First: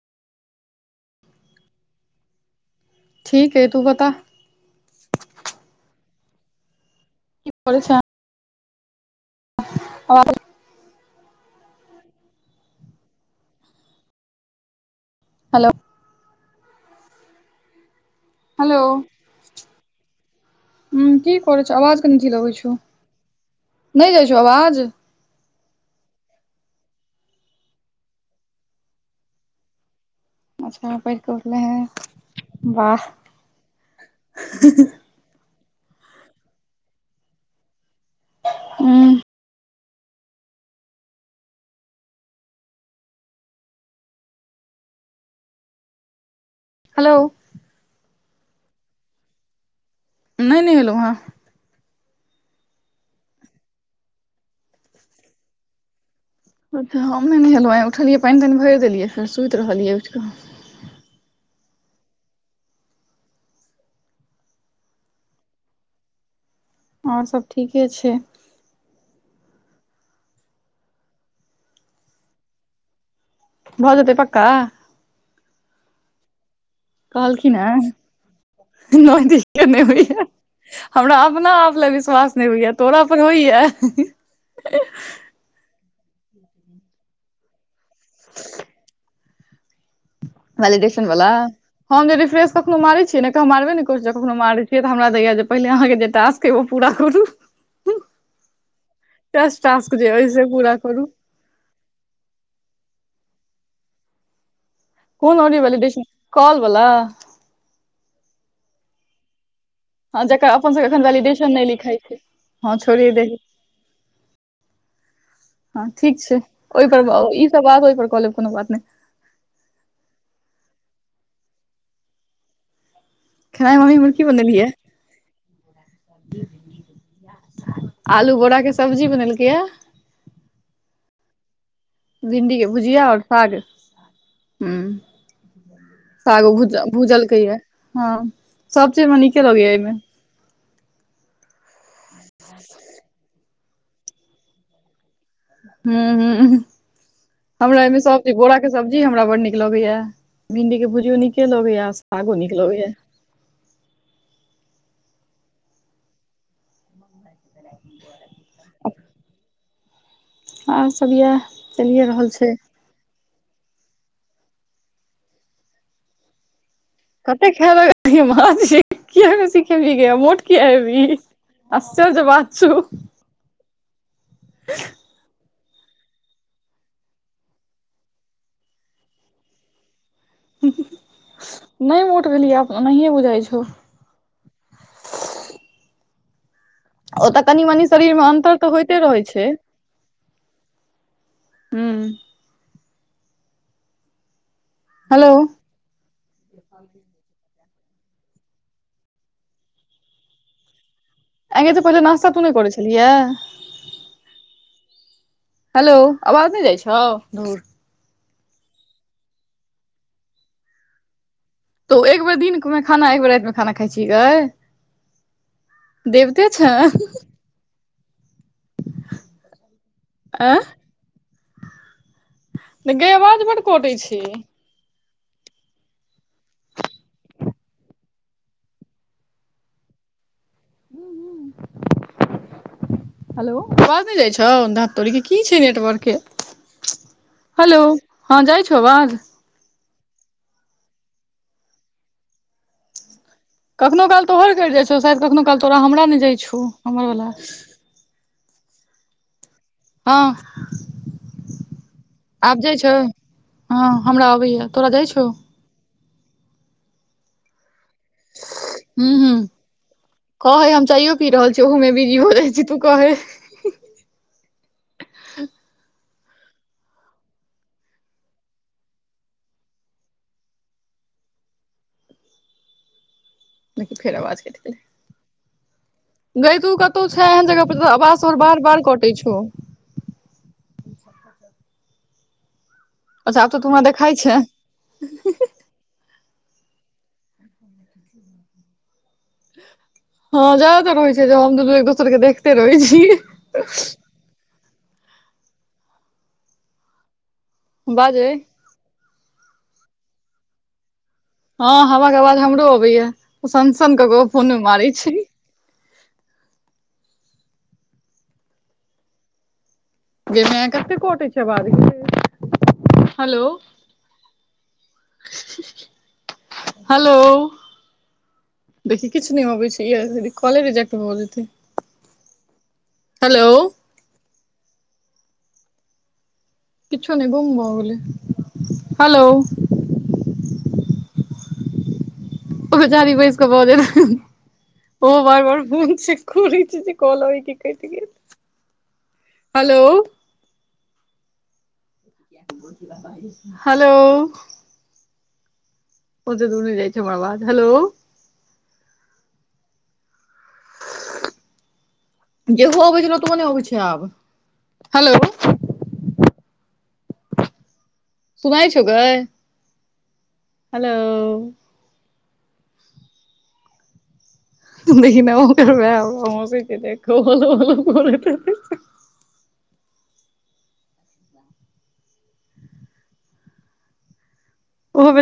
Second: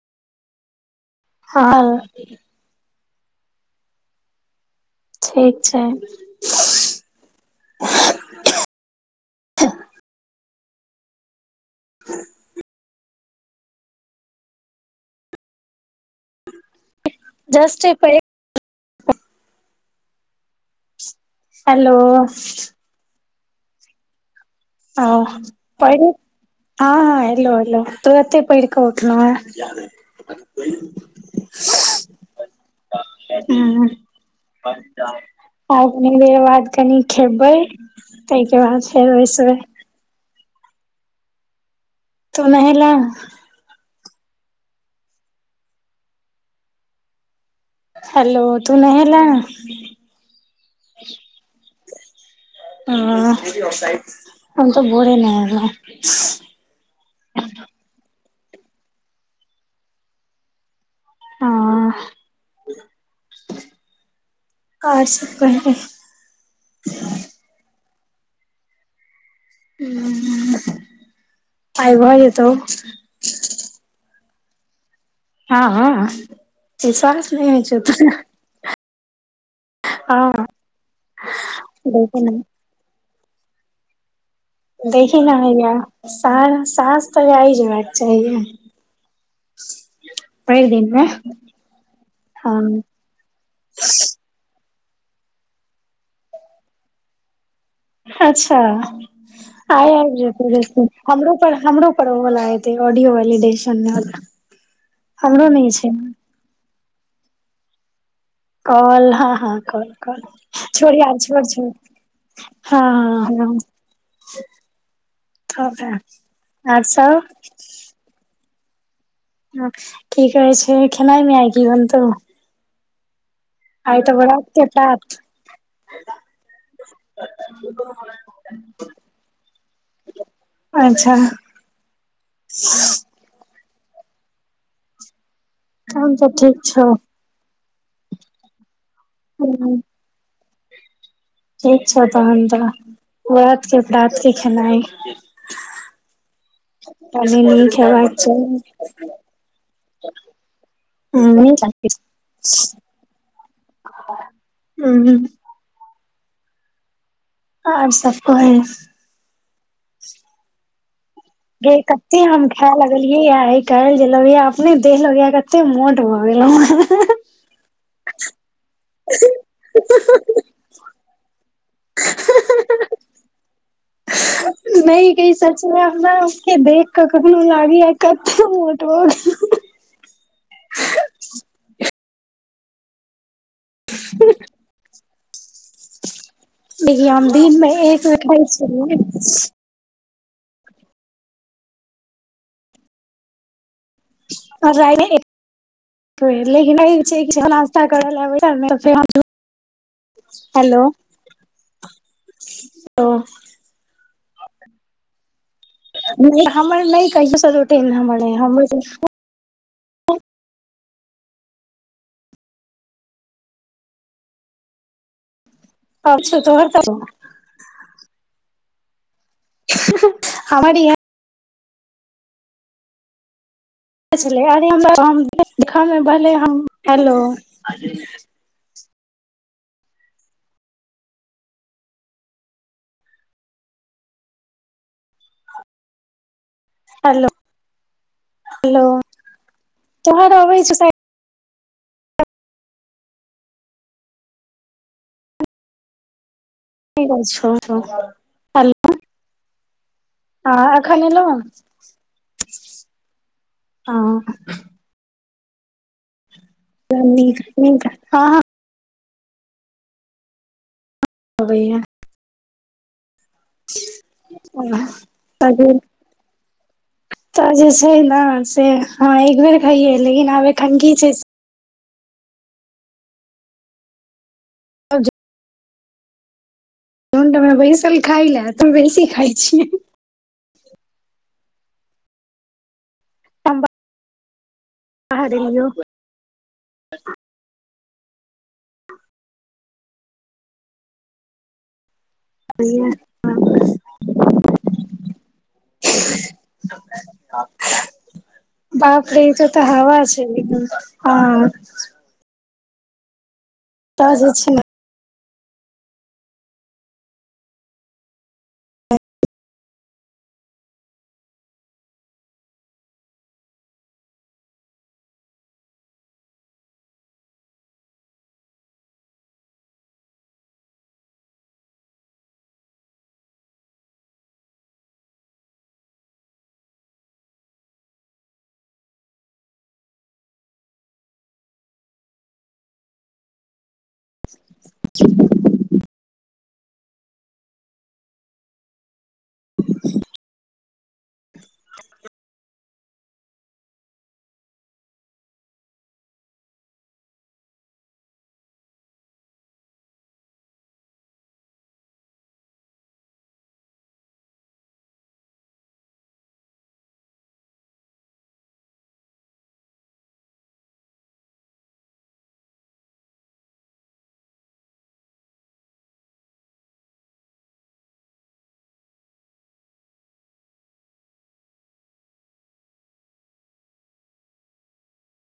हाँ ठीक अइ तू बता ठीक छैय। की करै छैय। आओर [inaudible] हेलो जस्ते ऐ पढ़े के हेलो हुँ कि पड़े छ आवाज कनिथी लगै छौ नहि जाइ छौ आवाज हाँ पारे हाँ -हाँ एलो -एलो तुरते पढ़के उठलऽ है! अच्छा पढ़के उठले है वाह हूं हा -हा आब कनि देर बाद कनि खेबै ताहिके बाद हूँ फेर बेसबे तुऽ नहिलै - हेलो हेलो तू नहेला नइ - नइ नहलो है हाँ हम तऽ भोरे नहैलो। अच्छा हम नहि नेेलहुँ उठलियै पाइन, ताइन, भइर देलियै फेर सुति रहलियै उठि कऽ आ आओर सब कहीयो आओर सब ठीके छैय हुँ आइ भऽ जेतौ भो जतै पक्का हाँ -हाँ लाज नहि होइ छैय तोरा। नय दिक्कत नहि होइया हँ हमरा अपना आप ल देखही विश्वास ने नहि होइया। तोरा पर होइए। देखीही न हइया साँझ सास तऽ वए ही होबाक चाहि, दिन मे वेलिडेशन वला, हम जे रिफ्रेश कखनो हँ मारे छियै हम मारबे नहि करबै। कखनो मारैत छियै तऽ हमरा दैये जे पहिने अहाँके जे टास्क अइ ओ पूरा करू अच्छा टेस्ट आइ टास्क जे आब अइ से जेतै पूरा करू हमरो पर हमरो पढै वला हेतै ऑडियो वलिडेशन कोन वला वैलिडेशन कॉल बला? काल हँ हँ काल। हँ जकर अपन सबके छोड़ एखन आर छोड़ वैलिडेशन नहि छोड़ लिखाइ छै छोड़िये हँ दही हँ। हँ ठीक छै और ओहिपर सब। ई सब बात ओहिपर कऽ लेब कोनो बात नहि की कहै छै खेनाइमे आइ की बनतै? खेनाइ मे मम्मी की बरात के बनेलियै। प्रात आलू बोरा के सब्जी बनेलकैये। अच्छा। भिंडी के भुजिया और साग हु तहन तऽ सागो ठीक भूज छौ भूजलकैये, हँ सब चीज हमरा नीके लगैये हूँ एहिमे। ठीक छौ तहन जाह रात के राति के खेनाइ। हुं हुं कनी नीक हमरा एहिमे हेबाक सब चीज चाही बोरा के सब्जी हमरा बड नीक लगैये। भिंडी के भुजियो नीके लगैये सागो नीक लगैये। हुं। आ आब सबटा अछि। और सब ये। गै कते हम खाय ले लगलियैये आइ काल्हि जे लगैये जे अपने देख के लगैये कते मोट भऽ गेलौं हे। कतेक खेने रहियै माछ किये ने सीखेबही गै मोट कि हेबही, आश्चर्य्य बात छौ। नहि की इ सब सबने उसके देख के कखनो लागैये कते मोट नहि मोट भेलियैये एनाहिए बुझाइ छौ। हुं। लेकिन हम ओतऽ कनि दिनमे मनी एक बेर शरीर मे देखै अन्तर तऽ छियौ होइते ने रहै छै हू। अ ल ह नहि हेलो छै। [unintelligible] ा कर लेबै। [unintelligible] हेलो। आरे तऽ पहिले नास्ता तो नहि करै छलिहे। हेलो नहि आवाज जाइ हमर नहि कहियो छौ सब रोटे हमर हमरो तो एक बेर दिन मे खाना एक बेर रातिमे खाना खाइ छिही गै। अच्छा देवते तोहर तऽ छें। [inaudible] ऐं अबनी [unintelligible] गै आवाज बड कटै छै अर हम हेलो। [unintelligible] ह ह। [inaudible] हेलो, आवाज नै जाइ छौ। धत तोड़ीके की छै नेटवर्कके। हेलो जाइ छौ हेलो आवाज तोहर अबै छै सब कखनो काल तोहर कटि जाइ छौ। शायद कखनो काल तोरा हमरा नहि जाइ छौ। हमर ठीक वला छ। हँ हां एखन एलौ आबि जाइ छै, हँ हमरा हां अबैया। तोरा दै छौ। न हँ। हू हू कहे हम चाइयो पी रहल छी, ओहोमे बीजियो जाै छै तू कह। आ ताजे। तऽ जे छै, ने से हँ एक बेर खइयै लेकिन आब एखनी छै। फेर आवाज क गई तू कब। तु छै झुण्ड एहन मे जगह पर तोहर बैसल आवाज खाइ सँ ले बार तऽ बार बेसी कटे खाइ छौ। छियै अच्छा आब तु तऽ हमरा देखाइ छैय। आ गेलियो। [unintelligible] अऽ। हँ ज्यादातर होइ छै, जे हम दोसर एक दोसर के देख। कहिए ह। [unintelligible] बाजै। बापरे ई त तेऽ हवा छैय हँ। हँ हवा के आवाज हमरो अबैया ओ सनसनक तऽ के जे फोन छै मे मारै छै। गे माय कतेक कोटे छै, आवाज गे बार हेलो। हेलो। देखि किछ नहि होबै छै, इहे कॉले रिजेकट भ जेतै। हेलो। किछ नहि बुम भऽ गेल हेलो। ओजारी बैस कऽ बजै ओ बड़ बड़ बुम छैय। खुरिचे छैय, कि कॉल हयकि कट गेल हेलो। हेलो। ओते दुर नहि जाइ छैय, मा बाध हेलो। जेहो ओबै छलयो सेहो नहि आबै छै, आब हेलो। सुगाय छो गेय। हेलो। देखहि न ओकर भेह हो हंसेत हैते, देखकर हलओ हलओ करैत हैते। ओहो